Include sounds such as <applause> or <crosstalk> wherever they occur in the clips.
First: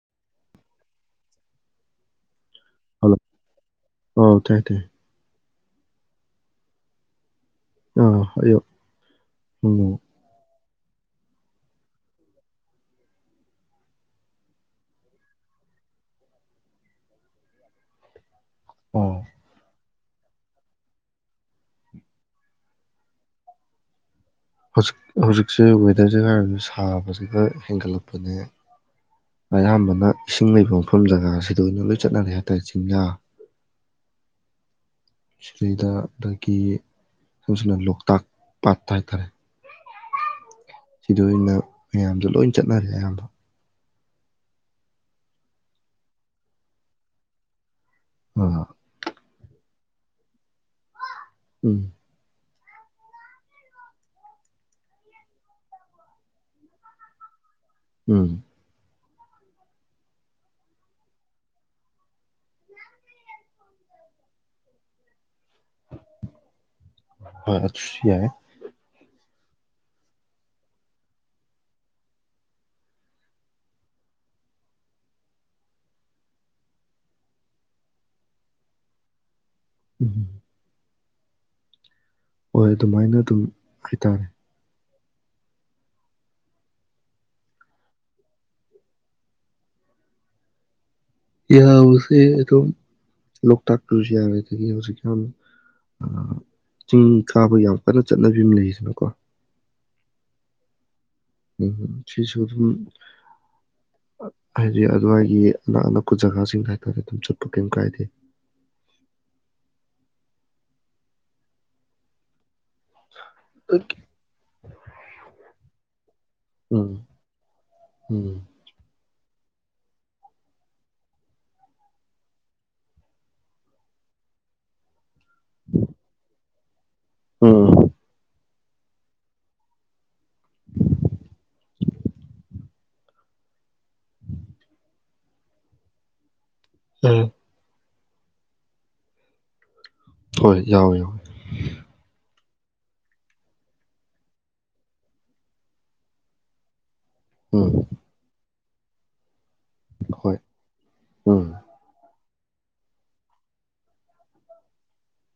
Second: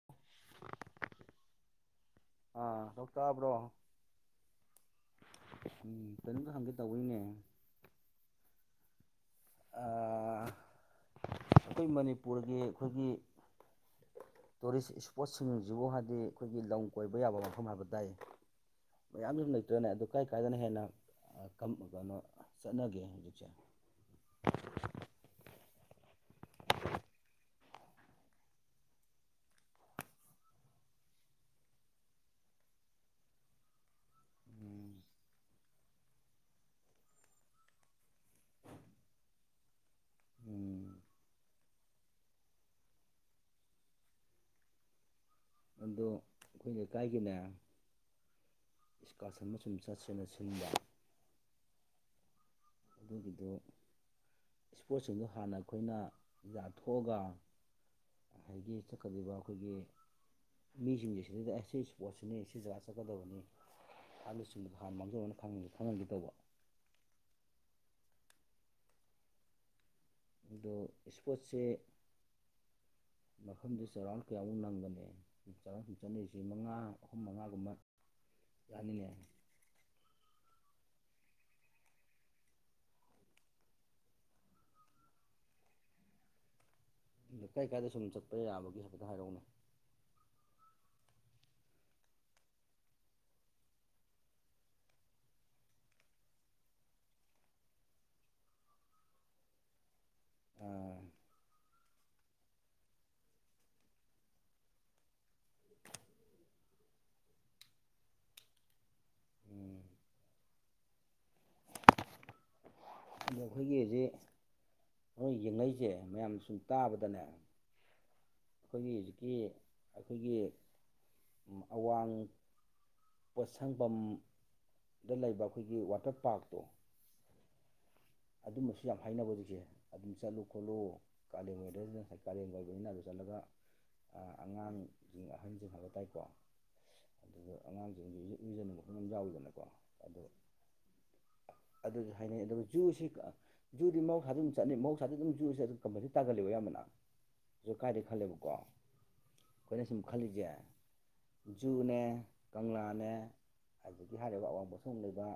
<inaudible> ꯑꯥ ꯊꯣꯛꯣꯛ ꯇꯥꯕ꯭ꯔꯣ ꯑꯣ ꯇꯥꯏ ꯇꯥꯏ <unintelligible> <inaudible> ꯎꯝ ꯀꯩꯅꯣꯝꯇ ꯍꯪꯒꯦ ꯇꯧꯕꯒꯤꯅꯦ ꯑ ꯑꯌꯣ <unintelligible> <inaudible> ꯑꯩꯈꯣꯏ ꯃꯅꯤꯄꯨꯔꯒꯤ ꯑꯩꯈꯣꯏꯒꯤ ꯇꯨꯔꯤꯁ ꯏꯁꯄꯣꯠꯁꯤꯡꯁꯤꯕꯨ ꯍꯥꯏꯗꯤ ꯑꯩꯈꯣꯏꯒꯤ ꯂꯝ ꯀꯣꯏꯕ ꯌꯥꯕ ꯃꯐꯝ ꯍꯥꯏꯕ ꯇꯥꯏ ꯑꯥ ꯃꯌꯥꯝ ꯁꯨꯝ ꯂꯩꯇ꯭ꯔꯅꯦ ꯑ <inaudible> ꯀꯥꯏ ꯀꯥꯏꯗꯅ ꯍꯦꯟꯅ ꯀꯩꯅꯣ ꯆꯠꯅꯒꯦ ꯍꯧꯖꯤꯛꯁꯦ ꯍꯧꯖꯤꯛ ꯍꯧꯖꯤꯛꯁꯦ ꯋꯦꯗꯔꯁꯦ ꯍꯥꯏꯔꯁꯨ ꯁꯥꯕꯕꯁꯤ ꯈ ꯍꯦꯟꯒꯠꯂꯛꯄꯅꯦ ꯑꯌꯥꯝꯕꯅ ꯏꯁꯤꯡ ꯂꯩꯕ ꯃꯐꯝ ꯖꯒꯥꯁꯤꯗ ꯑꯣꯏꯅ ꯂꯣꯏ ꯆꯠꯅꯔꯦ ꯍꯥꯏꯇꯥꯔꯦ ꯆꯤꯡꯌꯥ ꯎꯝ ꯁꯤꯗꯩꯗ ꯑꯗꯒꯤ ꯁꯝ ꯁꯅ ꯂꯣꯛꯇꯥꯛ ꯄꯥꯠꯇ ꯍꯥꯏꯇꯥꯔꯦ ꯎꯝ <inaudible> <unintelligible> ꯁꯤꯗ ꯑꯣꯏꯅ ꯃꯌꯥꯝꯗꯣ ꯂꯣꯏ ꯆꯠꯅꯔꯦ ꯑꯌꯥꯝꯕꯗꯣ ꯑꯗꯣ ꯑꯩꯈꯣꯏ ꯂꯩꯀꯥꯏꯒꯤꯅꯦ ꯍꯝ ꯍꯣꯏ <unintelligible> <inaudible> ꯏꯁꯀꯔꯁꯟ ꯑꯃꯁꯨꯡ ꯆꯠ ꯁꯦꯅ ꯁꯤꯟꯕ ꯎꯝ ꯑꯗꯨꯒꯤꯗꯨ ꯏꯁꯄꯣꯔꯠꯁꯤꯡꯗꯣ ꯍꯥꯟꯅ ꯑꯩꯈꯣꯏꯅ ꯌꯥꯊꯣꯛꯑꯒ ꯎꯝ ꯑꯗꯒꯤ ꯆꯠꯀꯗꯕ ꯑꯩꯈꯣꯏꯒꯤ ꯃꯤꯁꯤꯡꯁꯤ ꯁꯤꯗꯩꯗ ꯁꯤ ꯏꯁꯄꯣꯔꯠꯁꯤꯅꯤ ꯁꯤ ꯖꯒꯥ ꯆꯠꯀꯗꯕꯅꯤ ꯑꯍꯅꯆꯤꯡꯗꯨꯗ ꯍꯥꯟ ꯃꯥꯡꯖꯧꯅꯅ ꯈꯪꯍꯟꯈꯤꯗꯧꯕ ꯍꯁꯤ ꯌꯥꯏ ꯑꯗꯣ ꯏꯁꯄꯣꯔꯠꯁꯦ ꯃꯐꯝꯗ ꯆꯔꯥꯎ ꯀꯌꯥꯃꯨꯛ ꯅꯪꯒꯅꯤ ꯆꯥꯔ ꯁꯨꯝ ꯆꯠꯅꯁꯤ ꯃꯉꯥ ꯑꯍꯨꯝ ꯃꯉꯥꯒꯨꯝꯕ ꯌꯥꯅꯤꯉ ꯎꯝ ꯍꯣꯏ ꯑꯗꯨꯃꯥꯏꯅ ꯑꯗꯨꯝ ꯍꯥꯏꯇꯥꯔꯦ ꯑ ꯀꯥꯏ ꯀꯥꯏꯗ ꯁꯨꯝ ꯆꯠꯄ ꯌꯥꯕꯒꯤ ꯍꯥꯏꯐꯦꯠꯇ ꯍꯥꯏꯔꯛꯅꯦ ꯏꯍ ꯍꯧꯁꯦꯗꯣ ꯂꯣꯛ ꯇꯥꯛꯄꯁꯤ ꯌꯥ ꯍꯧ ꯎꯆꯕꯁꯤ ꯀꯩꯅꯣ ꯆꯤꯡ ꯈꯥꯕ ꯌꯥꯝ ꯀꯟꯅ ꯆꯠꯅꯕꯤ ꯑꯃ ꯂꯩꯔꯤꯁꯤꯅꯀꯣ ꯑꯥ ꯎꯝ ꯁꯤꯁꯨ ꯑꯗꯨꯝ ꯍꯥꯏꯗꯤ ꯑꯗꯨꯋꯥꯏꯒꯤ ꯑꯅꯛ ꯑꯅꯛꯄ ꯖꯒꯥꯁꯤꯡꯗ ꯍꯥꯏꯇꯥꯔꯦ ꯑꯗꯨꯝ ꯆꯠꯄ ꯀꯩꯝ ꯀꯥꯏꯗꯦ ꯎꯝ ꯑ ꯑꯩꯈꯣꯏꯒꯤ ꯍꯧꯖꯤꯛ ꯍꯣꯏ ꯌꯦꯡꯉꯩꯁꯦ ꯃꯌꯥꯝ ꯁꯨꯝ ꯎꯝ ꯇꯥꯕꯗꯅꯦ ꯎꯝ ꯑꯩꯈꯣꯏꯒꯤ ꯍꯧꯖꯤꯛꯀꯤ ꯑꯩꯈꯣꯏꯒꯤ ꯑꯋꯥꯡ ꯄꯣꯠꯁꯪꯐꯝꯝ ꯗ ꯂꯩꯕ ꯑꯩꯈꯣꯏꯒꯤ ꯋꯥꯇꯔ ꯄꯥꯔꯛꯇꯣ ꯎꯝ ꯑꯗꯨꯝꯕꯁꯨ ꯌꯥꯝ ꯍꯥꯏꯅꯕ ꯍꯧꯖꯤꯛꯁꯦ ꯑꯗꯨꯝ ꯆꯠꯂꯨ ꯈꯣꯠꯂꯨ ꯀꯥꯂꯦꯟꯉꯣꯏꯗ ꯉꯁꯥꯏ ꯀꯥꯂꯦꯟꯒꯣꯏꯕꯅꯤꯅ ꯑꯗꯨ ꯆꯠꯂꯒ ꯑꯉꯥꯡꯁꯤꯡ ꯑꯍꯟꯁꯤꯡ ꯍꯥꯏꯕ ꯇꯥꯏꯀꯣ ꯎꯝ ꯑꯗꯣ ꯑꯉꯥꯡꯁꯤꯡꯒꯤ ꯂꯨꯖꯟ ꯃꯈꯐꯝ ꯑꯃ ꯌꯥꯎꯋꯤꯗꯅꯀꯣ ꯑꯗꯣ ꯍꯣꯏ ꯌꯥꯎꯋꯦ ꯌꯥꯎꯋꯦ ꯑꯗꯨꯁꯨ ꯍꯥꯏꯅꯩ ꯑꯗꯨꯒ ꯖꯨꯁꯤ ꯖꯨꯗꯤ ꯃꯍꯧꯁꯥ ꯑꯗꯨꯝ ꯆꯠꯅꯩ ꯃꯍꯧꯁꯥꯗꯤ ꯑꯗꯨꯝ ꯖꯨꯁꯤ ꯑꯗꯨ ꯀꯃꯥꯏꯅ ꯇꯥꯒꯜꯂꯤꯣ ꯌꯥꯝꯕꯅ ꯎꯝ ꯖꯨꯀꯥꯏꯗꯦ ꯈꯜꯂꯦꯕꯀꯣ ꯀꯣꯏꯅꯁꯤꯃ ꯍꯣꯏ ꯈꯥꯂꯖ ꯎꯝ ꯨꯅꯦꯛ ꯀꯪꯂꯥꯅꯦ ꯍꯧꯖꯤꯛꯀꯤ ꯍꯥꯏꯔꯤꯕ ꯑꯋꯥꯡꯕꯊꯣꯡ ꯂꯩꯕ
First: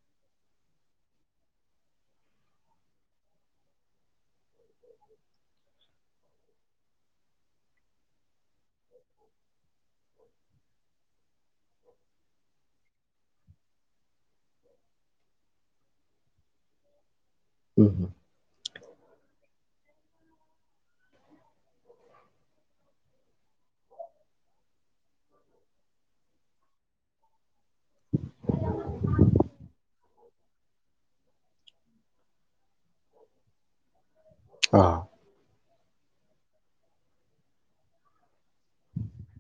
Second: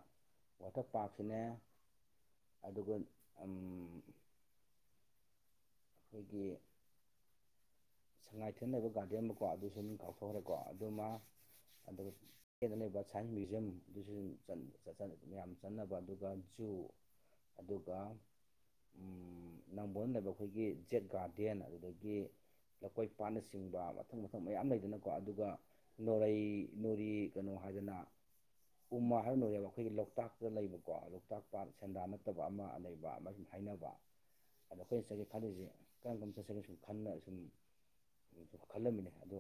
ꯋꯥꯇꯔ ꯄꯥꯔꯛꯁꯤꯅꯦ ꯑꯗꯨꯒ ꯑꯩꯈꯣꯏꯒꯤ ꯁꯉꯥꯏꯊꯦꯟ ꯂꯩꯕ ꯒꯥꯔꯗꯦꯟ ꯑꯃꯀꯣ ꯑꯗꯨꯁꯨ ꯑꯗꯨꯝ ꯀꯥꯎꯞꯊꯣꯛꯈ꯭ꯔꯦꯀꯣ ꯑꯗꯨꯃ ꯑꯗꯨꯒ ꯍꯦꯗ ꯂꯩꯕ ꯁꯥꯏꯟꯁ ꯃ꯭ꯌꯨꯖꯤꯌꯝ ꯑꯗꯨꯁꯨ ꯃꯌꯥꯝ ꯆꯟꯅꯅꯕ ꯑꯗꯨꯒ ꯖꯨ <inaudible> ꯑꯗꯨꯒ ꯎꯝ ꯅꯪꯕꯨꯣꯟ ꯂꯩꯕ ꯑꯩꯈꯣꯏꯒꯤ ꯖꯦꯛ ꯒꯥꯔꯗꯦꯟ ꯑꯗꯨꯗꯒꯤ ꯂꯧꯀꯣꯏ ꯄꯥꯠꯅꯆꯤꯡꯕ ꯃꯊꯪ ꯃꯊꯪ ꯃꯌꯥꯝ ꯂꯩꯗꯅꯀꯣ ꯑꯗꯨꯒ ꯅꯣꯔꯩ ꯅꯣꯔꯤ ꯀꯩꯅꯣ ꯍꯥꯏꯗꯅ ꯎꯃ ꯍꯥꯏꯔ ꯂꯣꯏꯔꯦꯕ ꯑꯩꯈꯣꯏꯒꯤ ꯂꯣꯛꯇꯥꯛꯇ ꯂꯩꯕꯀꯣ ꯂꯣꯛꯇꯥꯛ ꯄꯥꯠ ꯁꯦꯟꯗꯥꯟ ꯅꯠꯇꯕ ꯑꯃ ꯂꯩꯕ ꯑꯃ ꯍꯥꯏꯅꯕ ꯑꯗꯣ ꯑꯩꯈꯣꯏꯅ ꯑꯥ ꯆꯠꯒꯦ ꯈꯜꯂꯤꯁꯦ ꯀꯔꯝ ꯀꯔ ꯆꯠꯆꯒꯦ ꯁꯨꯝ ꯈꯟꯅ ꯁꯨꯝ ꯈꯜꯂꯝꯃꯤꯅꯦ ꯑꯗꯣ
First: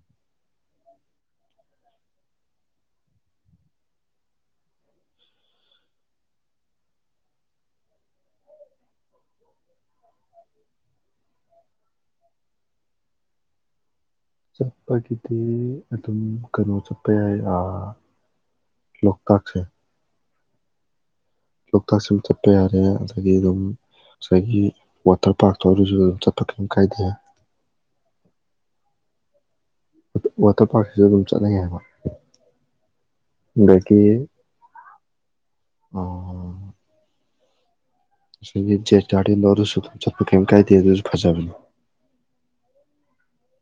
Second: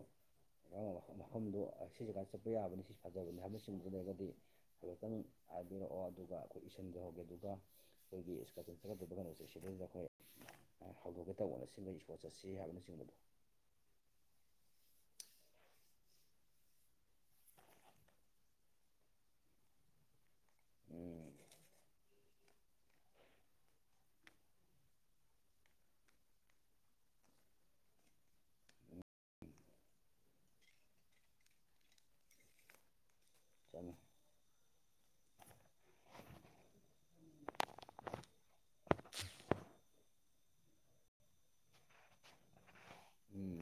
ꯃꯐꯝꯗꯣ ꯁꯤ ꯖꯒꯥ ꯆꯠꯄ ꯌꯥꯕꯅꯤ ꯁꯤ ꯐꯖꯕꯅꯤ ꯍꯥꯏꯕꯅꯆꯤꯡꯕꯗꯨ ꯂꯩꯔꯒꯗꯤ ꯍꯥꯏꯐꯦꯠꯇꯪ ꯍꯥꯏꯕꯤꯔꯛꯑꯣ ꯑꯗꯨꯒ ꯑꯩꯈꯣꯏ ꯏꯁꯤꯟꯖꯍꯧꯒꯦ ꯑꯗꯨꯒ ꯑꯩꯈꯣꯏꯒꯤ ꯏꯁꯀꯠꯤꯟ ꯆꯀꯠꯇꯕ ꯀꯩꯅꯣꯁꯦ ꯁꯤꯗꯩꯁꯤꯗ ꯑꯩꯈꯣꯏ ꯍꯧꯗꯣꯛꯀꯦ ꯇꯧꯕꯅ ꯁꯤꯃ ꯏꯁꯄꯣꯔꯠ ꯆꯠꯁꯤ ꯍꯥꯏꯕꯅꯆꯤꯡꯕꯗꯣ ꯆꯠꯄꯒꯤꯗꯤ ꯑꯗꯨꯝ ꯀꯩꯅꯣ ꯆꯠꯄ ꯌꯥꯏ ꯂꯣꯛ ꯇꯥꯛꯁꯦ ꯎꯝ ꯂꯣꯛꯇꯥꯛꯁꯤ ꯑꯗꯨꯝ ꯆꯠꯄ ꯌꯥꯔꯦ ꯑꯗꯒꯤ ꯑꯗꯨꯝ ꯉꯁꯥꯏꯒꯤ ꯋꯥꯇꯔ ꯄꯥꯔꯛꯇꯣ ꯑꯗꯨꯔꯁꯨ ꯑꯗꯨꯝ ꯆꯠꯄ ꯀꯔꯤꯝ ꯀꯥꯏꯗꯦ ꯋꯥꯇꯔ ꯄꯥꯔꯛꯁꯤꯁꯨ ꯑꯗꯨꯝ ꯆꯠꯅꯩ ꯍꯥꯏꯕ ꯆꯪꯉꯣ ꯑꯗꯒꯤ ꯑꯥ ꯁꯤꯒꯤ ꯖꯤꯠ ꯒꯥꯔꯗꯦꯟ ꯁꯨ ꯆꯠꯄ ꯀꯩꯝ ꯀꯥꯏꯗꯦ ꯑꯗꯨꯁꯨ ꯐꯖꯕꯅꯦ ꯎꯝ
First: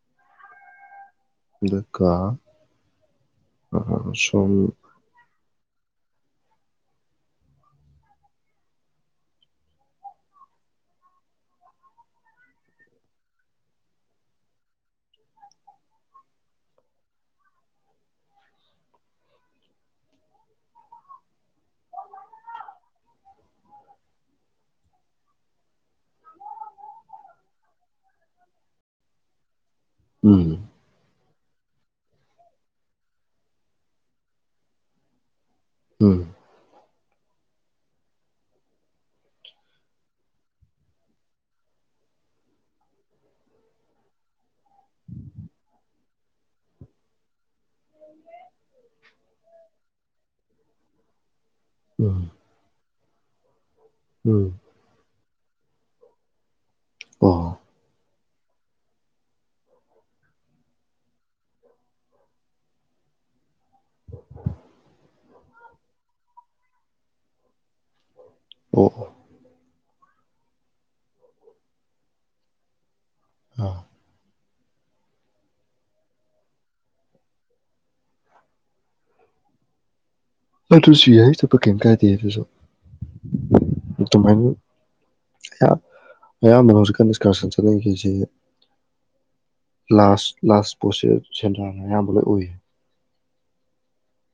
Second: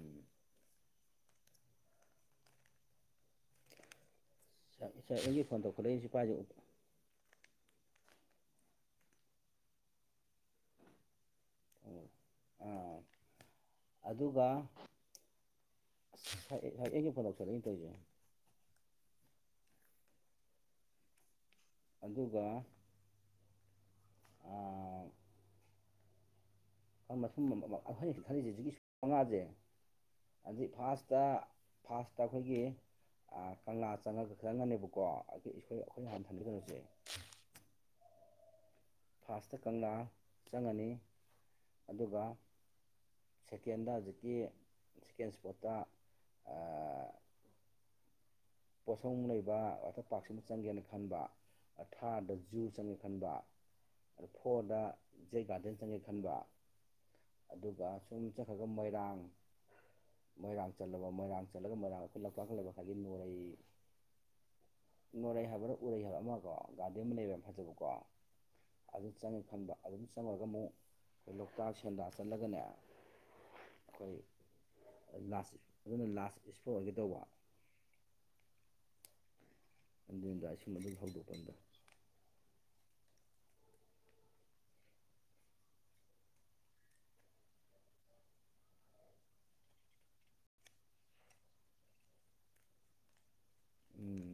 ꯑꯗꯨꯒꯀ ꯑ ꯁꯣꯝ ꯁ ꯑꯩꯒꯤ ꯐꯣꯟ ꯇꯧꯈꯠꯂꯛꯏꯁꯁꯤ ꯄꯥꯏꯁꯦ ꯎ ꯑꯗꯨꯒ ꯑꯁ ꯁꯥꯏ ꯁꯥꯏꯗꯒꯤ ꯐꯣꯟ ꯇꯩꯁꯟꯂꯛꯏꯅꯤ ꯇꯧꯏꯖ‌ꯦ ꯑꯗꯨꯒ ꯑꯥ ꯃꯊꯐꯝ ꯑꯩꯈꯣꯏ ꯈꯜꯂꯤꯁꯤ ꯍꯧꯖꯤꯛꯀꯤ ꯃꯉꯥꯁꯦ ꯎꯝ ꯑꯩ ꯐꯥꯔꯥꯁꯇ ꯐꯥꯔꯥꯁꯇ ꯑꯩꯈꯣꯏꯒꯤ ꯀꯪꯂꯥ ꯆꯪꯉꯒ ꯈꯪꯉꯅꯦꯕꯀꯣ ꯑꯩ ꯑꯩꯈꯣꯏ ꯑꯩꯈꯣꯏ ꯍꯥꯟꯅ ꯎꯝ ꯊꯝꯖꯗꯧꯁꯦ ꯐꯥꯁꯇ ꯀꯪꯂꯥ ꯆꯪꯉꯅꯤ ꯑꯗꯨꯒ ꯁꯦꯀꯦꯟꯗ ꯍꯧꯖꯤꯛꯀꯤ ꯁꯦꯀꯦꯟ ꯏꯁꯄꯣꯠꯇ ꯄꯣꯠꯁꯧ ꯂꯩꯕ ꯋꯥꯇꯔ ꯄꯥꯔꯛꯁꯤꯃ ꯆꯪꯒꯦꯅ ꯈꯟꯕ ꯎꯝ ꯊꯥꯗ ꯖꯨ ꯆꯪꯉꯦ ꯈꯟꯕ ꯑ ꯎꯝ ꯐꯣꯔꯗ ꯖꯩ ꯒꯥꯔꯗꯦꯟ ꯆꯪꯉꯦ ꯈꯟꯕ ꯑꯣ ꯑꯗꯨꯒ ꯁꯨꯝ ꯆꯠꯈ꯭ꯔꯒ ꯃꯣꯏꯔꯥꯡ ꯃꯣꯏꯔꯥꯡ ꯆꯠꯂꯕ ꯃꯣꯏꯔꯥꯡ ꯆꯠꯂꯒ ꯃꯣꯏꯔꯥꯡ ꯑꯩꯈꯣꯏ ꯂꯀꯈ ꯂꯩꯕ ꯈꯥꯏꯒꯤ ꯅꯣꯔꯩ ꯅꯣꯔꯩ ꯍꯥꯏꯕ꯭ꯔꯥ ꯎꯔꯩ ꯍꯥꯏꯕ ꯑꯃꯒꯀꯣ ꯒꯥꯔꯗꯦꯟ ꯑꯃ ꯂꯩꯕ ꯌꯥꯝ ꯐꯖꯕꯀꯣ ꯑꯣ ꯑꯗꯨ ꯑꯣ ꯆꯪꯉꯦ ꯈꯟꯕ ꯑꯗꯨꯝ ꯆꯪꯉꯨꯔꯒ ꯑꯃꯨꯛ ꯑꯩꯏ ꯂꯣꯛꯇꯥꯛ ꯁꯦꯟꯗ ꯆꯠꯂꯒꯅꯦ ꯑꯥ ꯑꯩꯈꯣꯏ ꯂꯥꯁ ꯑꯗꯨꯅ ꯂꯥꯁ ꯏꯁꯄꯣꯔ ꯑꯣꯏꯒ ꯇꯧꯕ ꯑꯗꯨ ꯑꯗꯨꯁꯨ ꯌꯥꯏꯇꯣꯞꯄ ꯀꯩꯝ ꯀꯥꯏꯗꯦ ꯑꯗꯨꯁꯨ ꯑꯗꯨꯃꯥꯏꯅ ꯌꯥꯝ ꯑꯌꯥꯝꯕꯅ ꯍꯧꯖꯤꯛꯀ ꯅꯤꯁꯀꯥꯔꯁꯟ ꯆꯠꯅꯤꯡꯈꯤꯁꯤ ꯂꯥꯁ ꯂꯥꯁ ꯄꯣꯠꯁꯦ ꯁꯦꯟꯗ꯭ꯔꯥꯅ ꯑꯌꯥꯝꯕ ꯂꯣꯏ ꯑꯣꯏꯏꯌꯦ ꯎꯝ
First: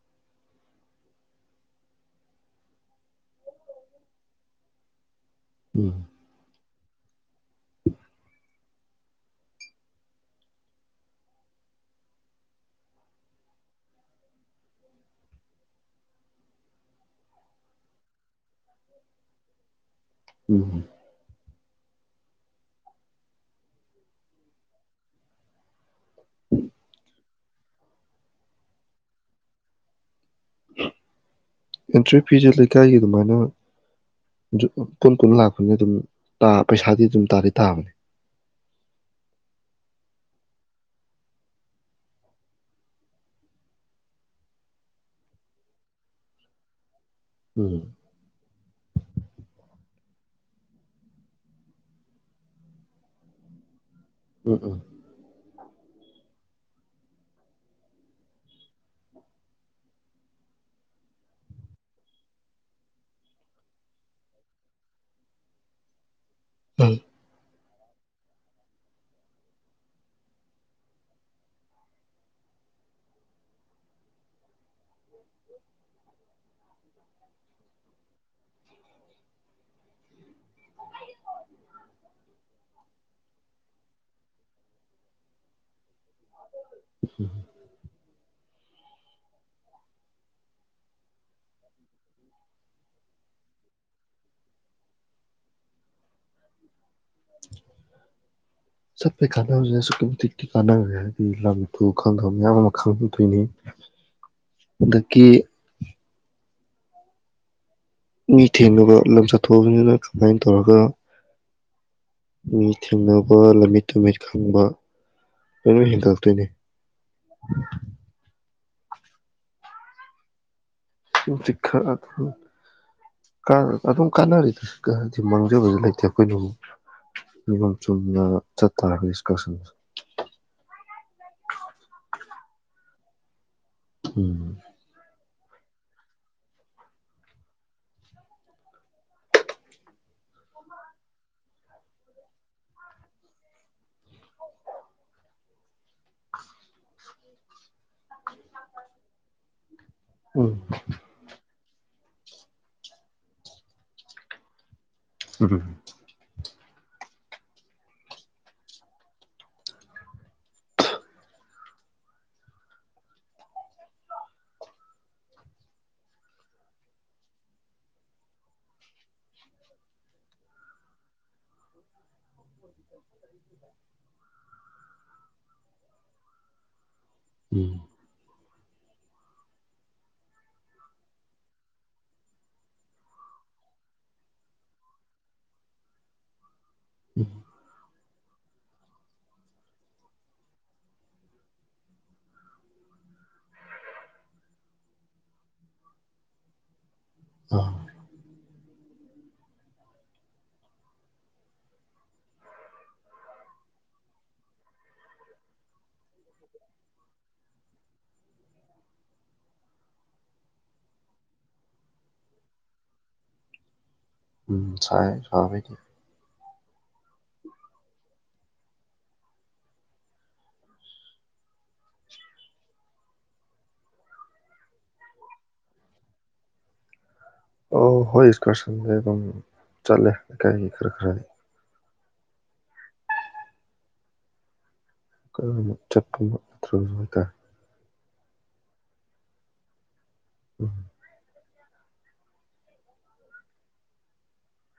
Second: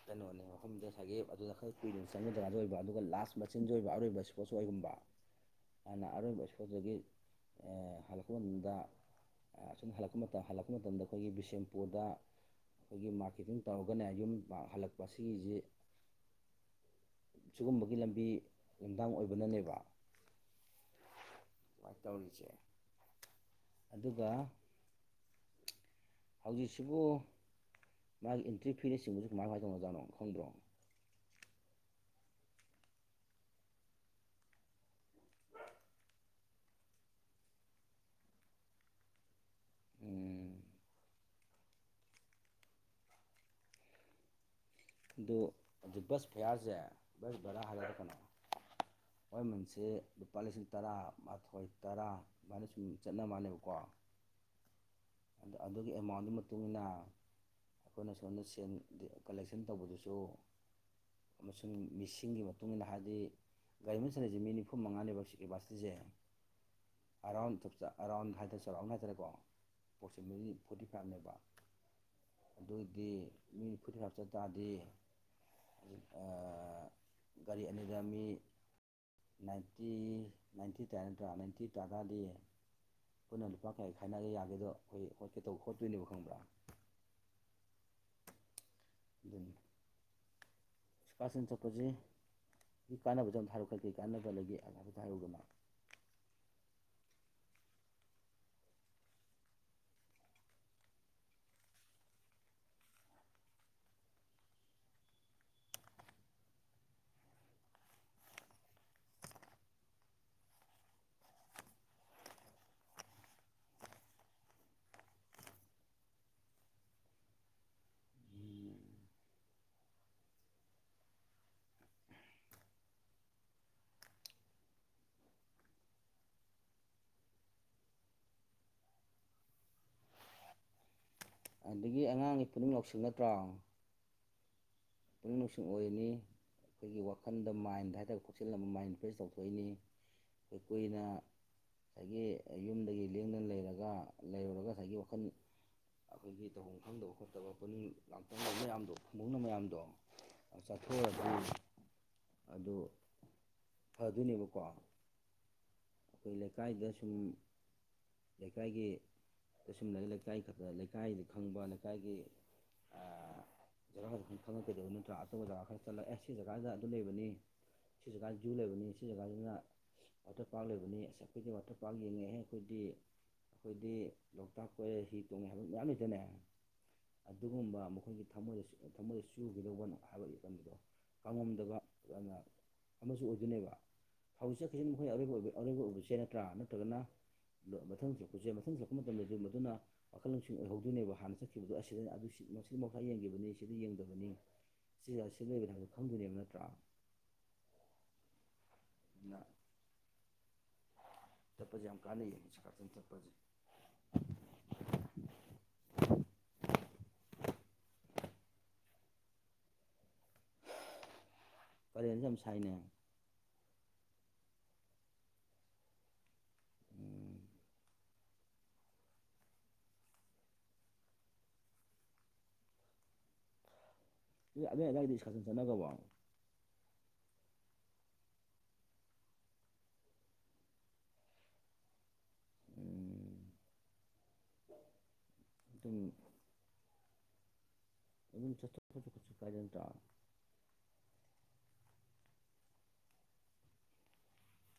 <unintelligible> ꯃꯐꯝꯗ ꯁꯥꯏꯒꯦ ꯑꯗꯨꯗ ꯈꯔ ꯀꯨꯏꯅ ꯆꯪꯅꯗ꯭ꯔꯥꯗ ꯑꯣꯏꯕ ꯑꯗꯨꯒ ꯂꯥꯁ ꯃꯆꯤꯟꯁꯨ ꯑꯣꯏꯕ ꯑꯔꯣꯏꯕ ꯁ ꯏꯁꯄꯣꯔꯠꯁ ꯑꯣꯏꯒꯨꯝꯕ ꯎꯝ ꯑꯅ ꯑꯣꯏꯕꯁꯣꯔꯗꯒꯤ ꯍꯜꯄꯅꯨꯡꯗ ꯑꯁꯨꯝꯅ ꯍꯜꯂꯛꯄ ꯃꯇꯝ ꯍꯜꯂꯛꯄ ꯃꯇꯝꯗ ꯑꯩꯈꯣꯏꯒꯤ ꯕꯤꯁꯦꯝꯄꯨꯔꯗ ꯑꯩꯈꯣꯏꯒꯤ ꯃꯥꯔꯀꯦꯇꯤꯡ ꯇꯧꯔꯒꯅꯦ ꯌꯨꯝ ꯍꯜꯂꯛꯄ ꯁꯤꯒꯤꯁꯤ ꯁꯤꯒꯨꯝꯕꯒꯤ ꯂꯝꯕꯤ ꯂꯝꯗꯥꯡ ꯑꯣꯏꯕꯅꯅꯦꯕ ꯎꯝ ꯀꯃꯥꯏꯅ ꯇꯧꯔꯤꯁꯦ ꯑꯗꯨꯒ <inaudible> ꯍꯧꯖꯤꯛꯁꯤꯕꯨ ꯃꯥꯒꯤ ꯑꯦꯟꯇ꯭ꯔꯤ ꯐꯤꯅꯆꯤꯡꯕꯁꯤ ꯀꯃꯥꯏ ꯀꯥꯏ ꯇꯧꯅꯖꯥꯠꯅꯣ ꯈꯪꯗ꯭ꯔꯣ ꯑꯦꯟꯇ꯭ꯔꯤ ꯐꯤꯁꯦ ꯂꯩꯀꯥꯏꯒꯤ ꯑꯗꯨꯃꯥꯏꯅ ꯀꯨꯟ ꯀꯨꯟ ꯂꯥꯛꯄꯅꯤ ꯑꯗꯨꯝ ꯄꯩꯁꯥꯗꯤ ꯑꯗꯨꯝ ꯇꯥꯗꯤ ꯇꯥꯕꯅꯤ ꯑꫭ ꯑꯗꯨ ꯑꯗꯨ ꯕꯁ ꯐꯤꯌꯥꯔꯁꯦ ꯕꯁ ꯕꯔꯥ ꯎꯝ ꯍꯥꯏꯂꯔ ꯀꯩꯅꯣ ꯑꯩꯈꯣꯏꯃꯟꯁꯦ ꯂꯨꯄꯥ ꯂꯤꯁꯤꯡ ꯇꯔꯥꯃꯊꯣꯏ ꯇꯔꯥ ꯑꯗꯨꯃꯥꯏꯅ ꯁꯨꯝ ꯆꯠꯅ ꯃꯥꯜꯂꯕꯀꯣ ꯎꯝ ꯑꯗꯨꯒꯤ ꯑꯦꯃꯥꯎꯟꯗꯨꯒꯤ ꯃꯇꯨꯡ ꯏꯟꯅ ꯑꯈꯣꯏꯅ ꯁꯣꯝꯗ ꯁꯦꯟ ꯗꯤ ꯀꯂꯦꯛꯁꯟ ꯇꯧꯕꯗꯨꯁꯨ ꯑꯃꯁꯨꯡ ꯃꯤꯁꯤꯡꯒꯤ ꯃꯇꯨꯡ ꯏꯟꯅ ꯍꯥꯏꯗꯤ ꯒꯥꯔꯤ ꯑꯃꯥꯅ ꯆꯟꯂꯤꯁꯦ ꯃꯤ ꯅꯤꯐꯨ ꯃꯉꯥꯅꯦꯕ ꯁꯤꯠ ꯀꯦꯄꯥꯁꯤꯇꯤꯁꯦ ꯎꯝ ꯑꯔꯥꯎꯟ ꯑꯔꯥꯎꯟ ꯍꯥꯏꯇꯥꯔꯦ ꯆꯧꯔꯥꯛꯅ ꯍꯥꯏꯇꯥꯔꯦꯀꯣ ꯄꯣꯁꯤꯃꯤꯂꯤꯇꯤ ꯐꯣꯔꯇꯤ ꯐꯥꯏꯕꯅꯦꯕ ꯑꯗꯨꯑꯣꯏꯗꯤ ꯃꯤ ꯐꯣꯔꯇꯤ ꯐꯥꯏꯕ ꯍꯥꯞꯆꯟ ꯇꯥꯔꯗꯤ ꯑꯥ ꯒꯥꯔꯤ ꯑꯅꯤꯗ ꯃꯤ ꯅꯥꯏꯟꯇꯤ ꯅꯥꯏꯟꯇꯤ ꯇꯥꯏ ꯅꯠꯇ꯭ꯔꯣ ꯅꯥꯏꯟꯇꯤ ꯇꯥꯔꯥꯗꯤ ꯄꯨꯟꯅꯥ ꯂꯨꯄꯥ ꯀꯌꯥ ꯈꯥꯏꯅꯔꯥ ꯌꯥꯒꯦꯗꯣ ꯑꯩꯈꯣꯏ ꯍꯣꯠꯀꯦ ꯇꯧꯕ ꯈꯣꯠꯇꯣꯏꯅꯦꯕ ꯈꯪꯕ꯭ꯔꯥ ꯎꯝ ꯑꯗꯨ ꯀꯥꯛꯁꯟ ꯆꯠꯄꯁꯦ ꯀꯥꯟꯅꯕꯁꯦ ꯑꯝꯇꯥ ꯍꯥꯏꯔꯛꯑꯣ ꯀꯩ ꯀꯩ ꯀꯥꯟꯅꯕ ꯂꯩꯒꯦ ꯍꯥꯏꯐꯦꯠꯇꯥ ꯍꯥꯏꯔꯛꯎꯗꯅ ꯆꯠꯄꯩ ꯀꯥꯟꯅꯕꯁꯦ ꯑꯁꯨꯛꯀꯤ ꯃꯇꯤꯛ ꯀꯥꯟꯅꯈ꯭ꯔꯦ ꯂꯝꯇꯨ ꯈꯪꯗꯦ ꯑꯃꯥ ꯈꯪꯍꯧꯗꯣꯏꯅꯤ <inaudible> ꯑꯗꯥꯒꯤ ꯃꯤ ꯊꯦꯡꯅꯕ ꯂꯝ ꯆꯠꯊꯣꯛꯑꯕꯅꯤꯅ ꯀꯃꯥꯏꯅ ꯇꯧꯔꯒ ꯃꯤ ꯊꯦꯡꯅꯕ ꯂꯝꯃꯤꯠ ꯇꯨꯃꯤꯠ ꯈꯪꯕ ꯂꯣꯏ ꯍꯦꯟꯒꯠꯂꯛꯇꯣꯏꯅꯦ <unintelligible> ꯑꯗꯨꯝ ꯀꯥꯟꯅꯔꯤ ꯃꯥꯡꯖꯕꯗꯤ ꯂꯩꯇꯦ ꯑꯩꯈꯣꯏ ꯅꯤꯌꯣꯝ ꯆꯨꯝꯅ ꯆꯠꯇꯥꯔꯥꯗꯤ ꯏꯁꯀꯥꯁꯟ ꯑꯗꯒꯤ ꯑꯉꯥꯡꯒꯤ ꯄꯨꯛꯅꯤꯡ ꯂꯧꯁꯤꯡ ꯅꯠꯇ꯭ꯔꯥ ꯎꯝ ꯄꯨꯛꯅꯤꯡ ꯅꯨꯡꯁꯤꯡ ꯑꯣꯏꯅꯤ ꯑꯩꯈꯣꯏꯒꯤ ꯋꯥꯈꯟꯗ ꯃꯥꯏꯟꯗ ꯍꯥꯏꯇꯥꯔꯦ ꯈꯣꯆꯤ ꯑꯃ ꯃꯥꯏꯟ ꯔꯤꯐ꯭ꯔꯦꯁ ꯇꯧꯊꯣꯛꯏꯅꯤ ꯑꯗꯨꯛ ꯀꯨꯏꯅꯥ ꯉꯁꯥꯏꯒꯤ ꯌꯨꯝꯗꯒꯤ ꯂꯦꯡꯗꯅ ꯂꯩꯔꯒ ꯂꯩꯔꯨꯔꯒ ꯉꯁꯥꯏꯒꯤ ꯋꯥꯈꯜ ꯑꯩꯈꯣꯏꯒꯤ ꯇꯧꯐꯝ ꯈꯪꯗꯕ ꯈꯣꯠꯇꯕ ꯄꯨꯛꯅꯤꯡ ꯂꯥꯡꯇꯛꯅꯥꯕ ꯃꯌꯥꯝꯗꯣ ꯐꯨꯡꯕꯪꯅꯕꯥ ꯃꯌꯥꯝꯗꯣ ꯎꯝ ꯆꯠꯊꯣꯛꯑꯒꯗꯤ ꯑꯗꯨ ꯐꯗꯣꯏꯅꯦꯕꯀꯣ ꯎꯝ ꯑꯈꯣꯏ ꯂꯩꯀꯥꯏꯗ ꯁꯨꯝ ꯂꯩꯀꯥꯏꯒꯤ ꯇꯥꯁꯨꯝ ꯂꯩꯀꯥꯏ ꯈꯒꯥ ꯂꯩꯀꯥꯏꯗ ꯈꯪꯕ ꯂꯩꯀꯥꯏꯒꯤ ꯖꯒꯥ ꯈꯪ ꯈꯪꯉꯥꯀꯩꯗꯧꯅꯤ ꯅꯠꯇ꯭ꯔꯥ ꯑꯇꯣꯞꯄ ꯖꯒꯥ ꯈꯔꯥ ꯆꯠꯂꯛꯒꯥ ꯑꯦ ꯁꯤ ꯖꯒꯥꯖꯤꯗꯥ ꯑꯗꯨ ꯂꯩꯕꯅꯤ ꯁꯤ ꯖꯒꯥꯥ ꯖꯨ ꯂꯩꯕꯅꯤ ꯁꯤ ꯖꯒꯥꯁꯤꯅ ꯋꯥꯇꯔ ꯄꯥꯛ ꯂꯩꯕꯅꯤ ꯑꯁ ꯑꯩꯈꯣꯏꯒꯤ ꯋꯥꯇꯔ ꯄꯥꯛ ꯌꯦꯡꯉꯦ ꯍꯦ ꯑꯈꯣꯏꯗꯤ ꯑꯩꯈꯣꯏꯗꯤ ꯂꯣꯛꯇꯥꯛ ꯀꯣꯏꯔꯦ ꯍꯤ ꯇꯣꯡꯉꯦ ꯍꯥꯏꯕ ꯃꯌꯥꯝ ꯂꯩꯇꯔꯥꯅꯦ ꯑꯗꯨꯒꯨꯝꯕ ꯎꯝ ꯃꯈꯣꯏꯒꯤ ꯊꯃꯣꯏꯗꯁꯨ ꯊꯃꯣꯏꯗ ꯆꯨꯈꯤꯗꯧꯕ ꯍꯥꯏꯕꯒꯤ ꯀꯩꯅꯣꯗꯣ ꯀꯥꯎꯉꯝꯗꯕꯥ ꯌꯥꯝꯅ ꯑꯃꯁꯨ ꯑꯣꯏꯗꯣꯏꯅꯦꯕ ꯍꯧꯖꯤꯛ ꯆꯠꯈꯤꯁꯤꯅ ꯃꯈꯣꯏ ꯑꯔꯣꯏꯕ ꯑꯔꯣꯏꯕ ꯑꯣꯏꯕꯁꯦ ꯅꯠꯇ꯭ꯔꯥ ꯅꯠꯇ꯭ꯔꯒꯅ ꯎꯝ ꯃꯊꯪ ꯆꯠꯄꯁꯦ ꯃꯊꯪ ꯆꯠꯂꯄꯥ ꯃꯇꯝꯗꯥꯗꯤ ꯃꯗꯨꯅ ꯋꯥꯈꯜ ꯂꯧꯁꯤꯡ ꯑꯣꯏꯍꯧꯗꯣꯏꯅꯦꯕ ꯍꯥꯟꯅ ꯆꯠꯈꯤꯕꯗꯣ ꯑꯁꯤꯗ ꯃꯁꯤꯗ ꯃꯈꯥ ꯌꯦꯡꯈꯤꯕꯅꯤ ꯁꯤꯗꯤ ꯌꯦꯡꯗꯕꯅꯤ ꯁꯤꯗꯥ ꯁꯤ ꯂꯩꯕꯅꯦ ꯍꯥꯏꯕꯣ ꯈꯪꯗꯣꯏꯅꯦꯕ ꯅꯠꯇ꯭ꯔꯥ ꯑꯥ ꯎꯝ ꯆꯠꯄꯥꯁꯦ ꯌꯥꯝ ꯀꯥꯟꯅꯩꯌꯦ ꯏꯁꯀꯥꯁꯟ ꯆꯠꯄꯥ ꯀꯥꯂꯦꯟꯟꯁꯦ ꯌꯥꯝ ꯁꯥꯏꯅꯦ ꯎꯝ ꯁꯥꯏ ꯁꯥꯕꯗꯤ ꯎꯝ ꯁꯤ ꯑꯗꯨꯏ ꯑꯗꯥꯏ ꯗꯤꯀꯁꯟ ꯆꯠꯅꯕꯕꯣ ꯑꯣ ꯍꯣꯏ ꯏꯁꯀꯔꯁꯟꯁꯦ ꯑꯗꯨꯝ ꯆꯠꯂꯦ ꯂꯩꯀꯥꯏꯒꯤ ꯈꯔ ꯈꯔꯗꯤ ꯎꯝ ꯀꯔ ꯑꯗꯨꯝ ꯆꯠꯄ ꯅꯠꯇ꯭ꯔꯕꯁꯨ ꯍꯥꯏꯇꯥꯔꯦ ꯑꯗꯨꯝ ꯆ ꯀꯆ ꯀꯆꯨ ꯀꯥꯏꯔꯦꯟ ꯎꯝ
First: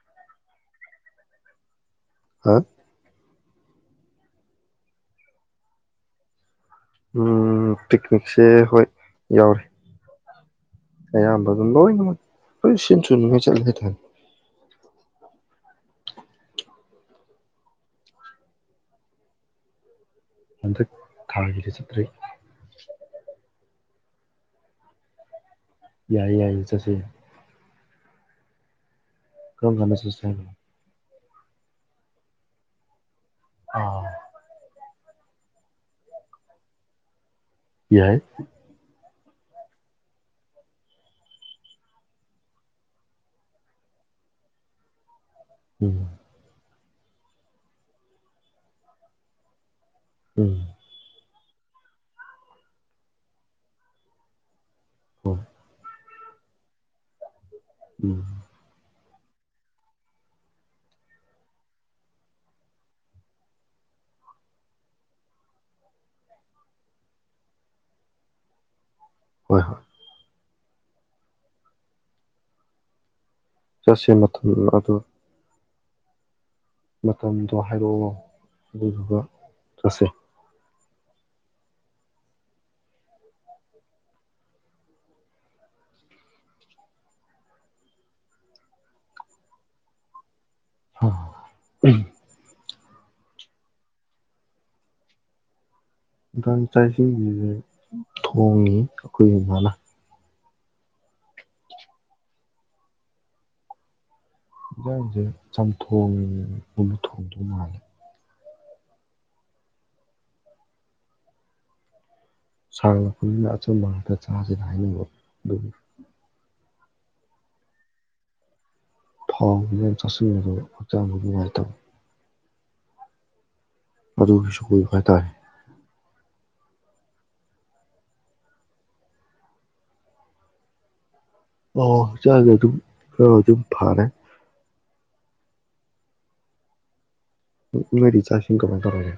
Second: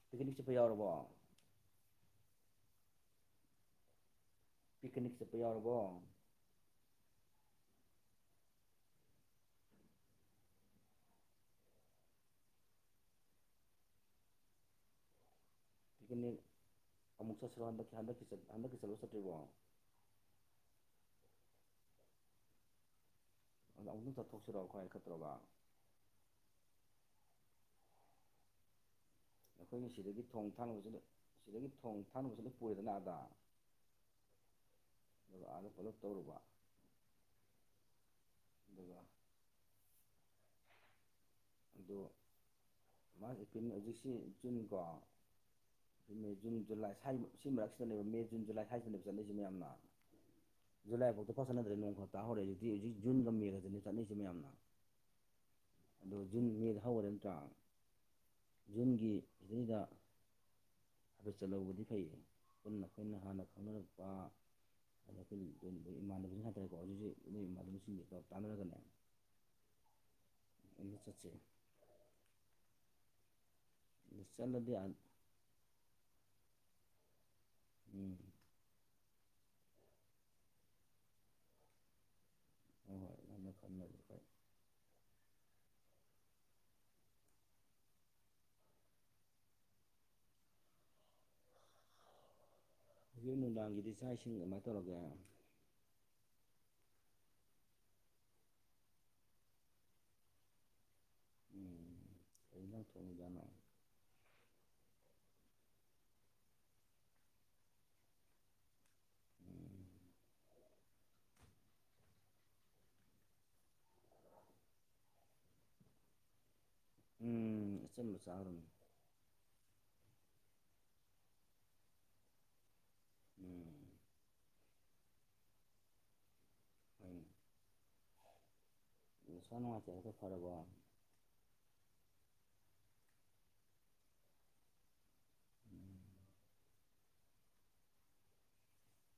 ꯄꯤꯛꯅꯤꯛ ꯆꯠꯄ ꯌꯥꯎꯔꯕꯣ ꯍꯥ ꯄꯤꯛꯅꯤꯛ ꯆꯠꯄ ꯌꯥꯎꯔꯕꯣ ꯎ ꯇꯤꯛꯅꯤꯛꯁꯦ ꯍꯣꯏ ꯌꯥꯎꯔꯤ ꯑꯌꯥꯝꯕ ꯑꯗꯨꯝ ꯂꯣꯏꯅꯃꯛ ꯍꯣꯏ ꯁꯤꯟ ꯊꯨꯅꯉꯥꯏ ꯆꯠꯂꯦ ꯍꯥꯏꯇꯥꯅꯤ꯫ ꯇꯤꯀꯅꯤꯛ ꯑꯃꯨꯛ ꯆꯠꯁꯤꯔꯣ ꯍꯟꯗꯛꯟꯗꯛ ꯍꯟꯗꯛꯀꯤ ꯆꯠꯂꯣ ꯆꯠꯇ꯭ꯔꯤꯕꯣ꯫ ꯍꯟꯗꯛ ꯊꯥꯒꯤꯗꯤ ꯆꯠꯇ꯭ꯔꯔꯤ꯫ ꯑꯗ ꯑꯃꯨꯛꯇꯪ ꯆꯠꯣꯛꯆꯔꯑꯣ ꯑꯩꯈꯣꯏ ꯈꯔꯥꯇꯧꯔꯒ꯫ ꯌꯥꯏꯌꯦ ꯌꯥꯏꯌꯦ ꯆꯠꯁꯦ꯫ ꯀꯔꯝ ꯑꯩꯈꯣꯏꯅ ꯀꯥꯟꯗ ꯁꯤꯗꯒꯤ ꯆꯠꯁꯦ ꯍꯥꯏꯅꯣ ꯊꯣꯡ ꯊꯥꯅꯕꯁꯤꯗ ꯁꯤꯗꯒꯤ ꯊꯣꯡ ꯊꯥꯅꯕꯁꯤꯅ ꯄꯨꯔꯦꯗꯅ ꯑꯗ__ ꯑꯣ ꯑꯗꯨꯒ ꯑꯗꯥ ꯄꯨꯂꯞ ꯇꯧꯔꯨꯕ꯫ ꯌꯥꯏ꯫ ꯑꯗꯨꯒ ꯑꯗꯣ ꯃꯥꯔꯁ ꯑꯦꯄ꯭ꯔꯤꯜ ꯍꯧꯖꯤꯛꯁꯤ ꯖꯨꯟ ꯀꯣ꯫ ꯎꯝ ꯃꯦ ꯖꯨꯟ ꯖꯨꯂꯥꯏ ꯁꯤ ꯃꯔꯛꯁꯤꯗꯅꯦꯕ ꯃꯦ ꯖꯨ ꯖꯂꯥꯏ꯭ꯥꯏꯁꯤꯅꯦꯕ ꯆꯠꯂꯤꯁꯁꯤ ꯃꯌꯥꯝꯅ꯫ ꯎꯝ ꯖꯨꯂꯥꯏꯐꯥꯎꯗ ꯐꯠ ꯁꯠꯅꯗ꯭ꯔꯦ ꯅꯣꯡ ꯈꯔ ꯇꯥꯍꯧꯔꯦ ꯍꯧꯖꯤꯛꯇꯤ ꯍꯧꯖꯤꯛ ꯖꯨꯟꯒ ꯃꯦꯔꯗꯅꯦ ꯆꯠꯅꯁꯦ ꯃꯌꯥꯝꯅ꯫ ꯍꯣꯏ ꯑꯗꯣ ꯖꯨꯟ ꯃꯦꯗ ꯍꯧꯔꯦ ꯅꯠꯇ꯭ꯔꯥ꯫ ꯎꯝ ꯖꯨꯟꯒꯤ ꯁꯤꯗꯩꯗ꯫ ꯑꯗꯨ ꯆꯠꯍꯧꯕꯗꯤ ꯐꯩꯌꯦ ꯄꯨꯟꯅ ꯑꯩꯈꯣꯏꯅ ꯍꯥꯟꯅ ꯈꯪꯅꯔꯛꯄ__ ꯑꯗ ꯑꯩꯈꯣꯏ ꯂꯣꯏ ꯏꯃꯥꯟꯅꯕꯁꯤꯡ ꯍꯥꯏꯇꯥꯔꯦꯀꯣ ꯍꯧꯖꯤꯛꯖꯤ ꯅꯣꯏ ꯏꯃꯥꯟꯅꯕꯁꯤꯡꯁꯦ ꯇꯥꯟꯅꯔꯒꯅꯦ__ ꯍꯣꯏ ꯍꯣꯏ ꯇꯗ ꯆꯠꯁꯦ ꯆꯠꯁꯤ ꯑꯗ ꯃꯇꯝ ꯆꯠꯂꯗꯤ ꯑꯗꯨ ꯃꯇꯝꯗꯣ ꯍꯥꯏꯔꯛꯑꯣ ꯎꯝ ꯑꯗꯨꯗꯨꯒ ꯆꯠꯁꯦ꯫ ꯍꯣꯏ ꯃꯅ ꯈꯝꯅꯖꯦ ꯍ ꯍꯧꯖꯤꯛ ꯅꯨꯡꯗꯥꯡꯒꯤꯗꯤ ꯆꯥꯛ ꯏꯁꯤꯡ ꯑꯗꯨꯃꯥꯏꯅ ꯇꯧꯔꯒꯦ꯫ ꯏꯝꯐ ꯆꯥꯏꯁꯤꯡꯁꯤꯁꯦ ꯊꯣꯡꯉꯤ ꯑꯩꯈꯣꯏ ꯏꯃꯥꯅ꯫ ꯀꯩ ꯏꯟꯖꯥꯡ ꯊꯣꯡꯉꯤ ꯖꯠꯅꯣ꯫ ꯌꯦꯟꯖꯥꯡꯁꯦ ꯆꯝꯊꯣꯡꯉꯤꯅꯦ ꯃꯅ ꯊꯣꯡꯗꯧ ꯃꯥꯜꯂꯦ ꯎꯝ ꯁꯥꯡꯂꯛꯄꯅꯤꯅ ꯑꯆꯝꯕꯕ ꯉꯥꯛꯇ ꯆꯥꯁꯤꯦꯅ ꯍꯥꯏꯅꯤꯡꯕ ꯑꯗꯨꯅꯤ꯫ ꯎꯝ ꯏꯆꯝꯕꯂ ꯆꯥꯔꯝꯃꯤ ꯊꯥꯎꯒꯤꯗ ꯆꯥꯁꯤꯟꯅꯕꯗ ꯍꯛꯆꯥꯡꯕꯨ ꯅꯨꯡꯉꯥꯏꯇꯕ ꯎꯝ ꯑꯗꯨꯒꯤꯁꯨ ꯀꯨꯏꯨ ꯍꯥꯏꯇꯥꯔꯦ ꯎꯝ ꯅꯁꯥ ꯅꯨꯡꯉꯥꯏꯇꯦ ꯍꯥꯏꯗꯣ ꯐꯔꯕꯣ꯫ ꯑ ꯍꯛꯆꯥꯡꯗ ꯑꯗꯨꯝ ꯈꯔ ꯑꯗꯨꯝ ꯐꯔꯦ꯫ ꯎꯝ ꯅꫭꯏꯗꯤ ꯆꯥꯛ ꯏꯁꯤꯡ ꯀꯃꯥꯏ ꯀꯃꯥꯏꯅ